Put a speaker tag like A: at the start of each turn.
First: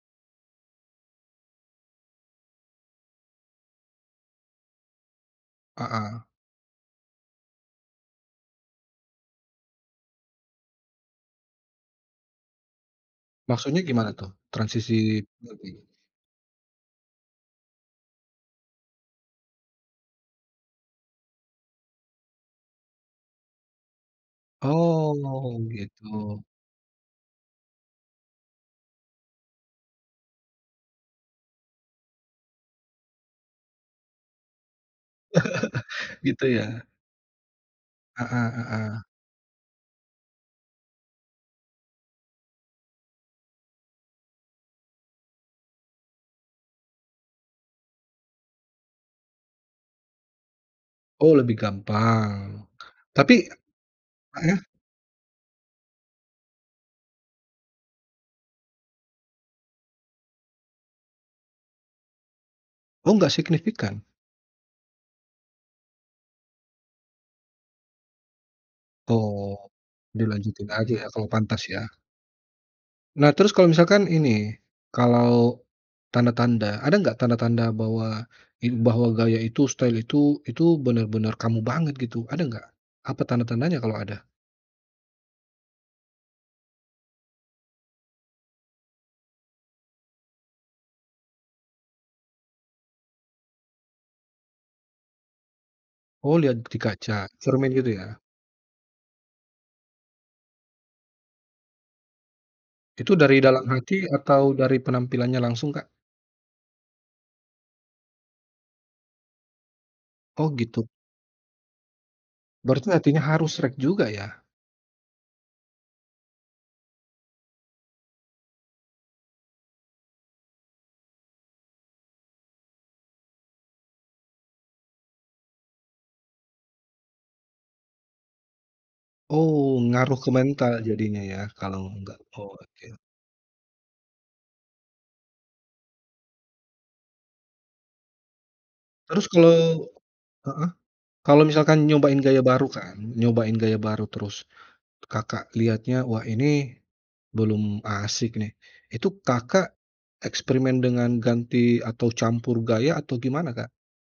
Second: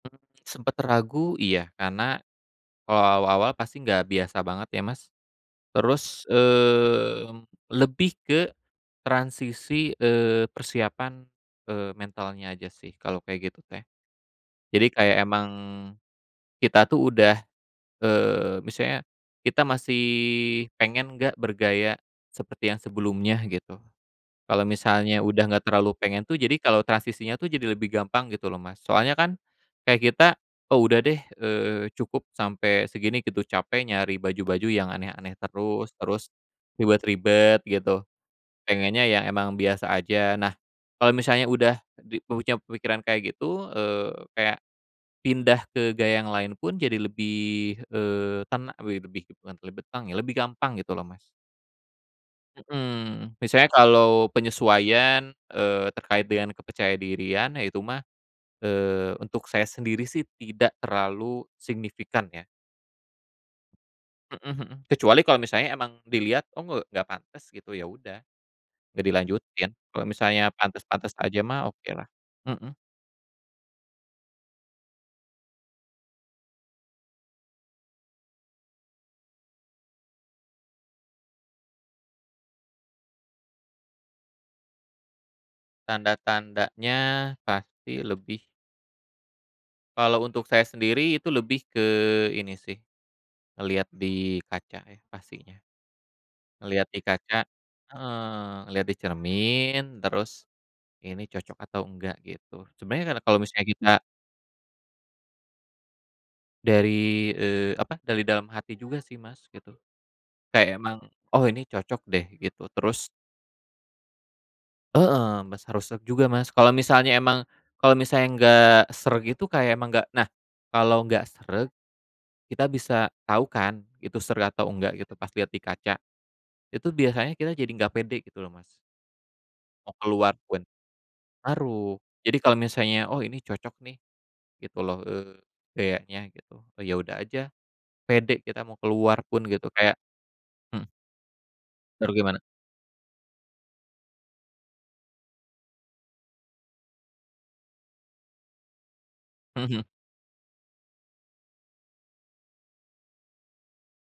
A: Mmm, sempet ragu? Iya. Karena kalau awal-awal pasti nggak biasa banget ya, Mas.
B: Ah hah.
A: Terus, mmm, lebih ke transisi, eee, persiapan, eee, mentalnya aja sih kalau kayak gitu
B: Maksudnya
A: teh.
B: gimana tuh?
A: Jadi,
B: Transisi
A: kayak emang
B: [unintelligible]
A: kita tuh udah eee, misalnya kita masih pengen nggak bergaya seperti yang sebelumnya gitu. Kalau misalnya udah
B: Oh,
A: nggak terlalu pengen tuh,
B: gitu.
A: jadi kalau transisinya tuh jadi lebih gampang gitu loh, Mas. Soalnya kan kayak kita, “Oh udah deh, eee, cukup sampai segini,” gitu, "Capek nyari baju-baju yang aneh-aneh terus terus
B: Gitu ya.
A: ribet-ribet gitu.
B: Ah hah ah hah.
A: Pengennya ya emang biasa aja." Nah kalau misalnya udah di mempunyai pemikiran kayak gitu, eee, kayak pindah ke gaya yang lain pun jadi lebih, eee, tena eee, we bebih bukan lebih tang ya, lebih gampang gitu loh, Mas.
B: Oh, lebih gampang. Tapi
A: Mhm. Misalnya kalau
B: heeh.
A: penyesuaian, eee, terkait dengan kepercayadirian, ya itu mah, eee, untuk saya sendiri sih tidak terlalu signifikan ya.
B: Oh, nggak signifikan?
A: Mhm mhm. Kecuali kalau misalnya emang dilihat, "Oh ng nggak pantes," gitu, ya udah. Nggak
B: Oh.
A: dilanjutin, kalau misalnya
B: Dilanjutin aja ya,
A: pantes-pantes
B: kalau
A: aja
B: pantas
A: mah
B: ya.
A: okelah, mhm.
B: Nah terus kalau misalkan ini, kalau tanda-tanda. Ada nggak tanda-tanda bahwa, in bahwa gaya itu, style itu itu benar-benar kamu banget gitu. Ada nggak? Apa tanda-tandanya, kalau ada?
A: Tanda-tandanya pasti lebih kalau untuk saya sendiri itu lebih ke ini sih, ngelihat di kaca ya pastinya.
B: Oh, lihat di
A: Ngelihat di
B: kaca?
A: kaca
B: Cermin gitu ya?
A: heeh, ngelihat di cermin terus ini cocok atau enggak gitu. sebenernya kan
B: Itu
A: na kalau
B: dari dalam
A: misalnya kita
B: hati, atau dari penampilannya langsung, Kak?
A: Dari, eee, apa, dari dalam hati juga sih, Mas, gitu.
B: Oh,
A: Kayak
B: gitu.
A: emang, "Oh ini cocok deh," gitu
B: Berarti
A: terus
B: artinya harus sreg juga ya?
A: Heeh. Mas, harus sreg juga, Mas. Kalau misalnya emang kalau misalnya nggak sreg gitu kayak emang nggak nah, kalau nggak sreg kita bisa tau kan, itu sreg atau enggak gitu pas liat di kaca. Itu biasanya kita jadi nggak pede gitu loh, Mas.
B: Oh,
A: Mau
B: ngaruh
A: keluar pun.
B: komentar jadinya ya kalau
A: Ngaruh.
B: nggak
A: Jadi, kalau
B: oke.
A: misalnya, "Oh ini cocok nih," gitu loh, eee, "gayanya," gitu. E ya udah aja. Pede kita mau keluar
B: Terus
A: pun
B: kalau
A: gitu kayak
B: heeh.
A: Mhm.
B: Kalau misalkan
A: Baru
B: nyobain gaya
A: gimana?
B: baru kan. Nyobain gaya baru terus, Kakak lihatnya, "Wah ini belum asyik nih." Itu Kakak
A: Mhm.
B: eksperimen dengan ganti atau campur gaya? Atau gimana, Kak?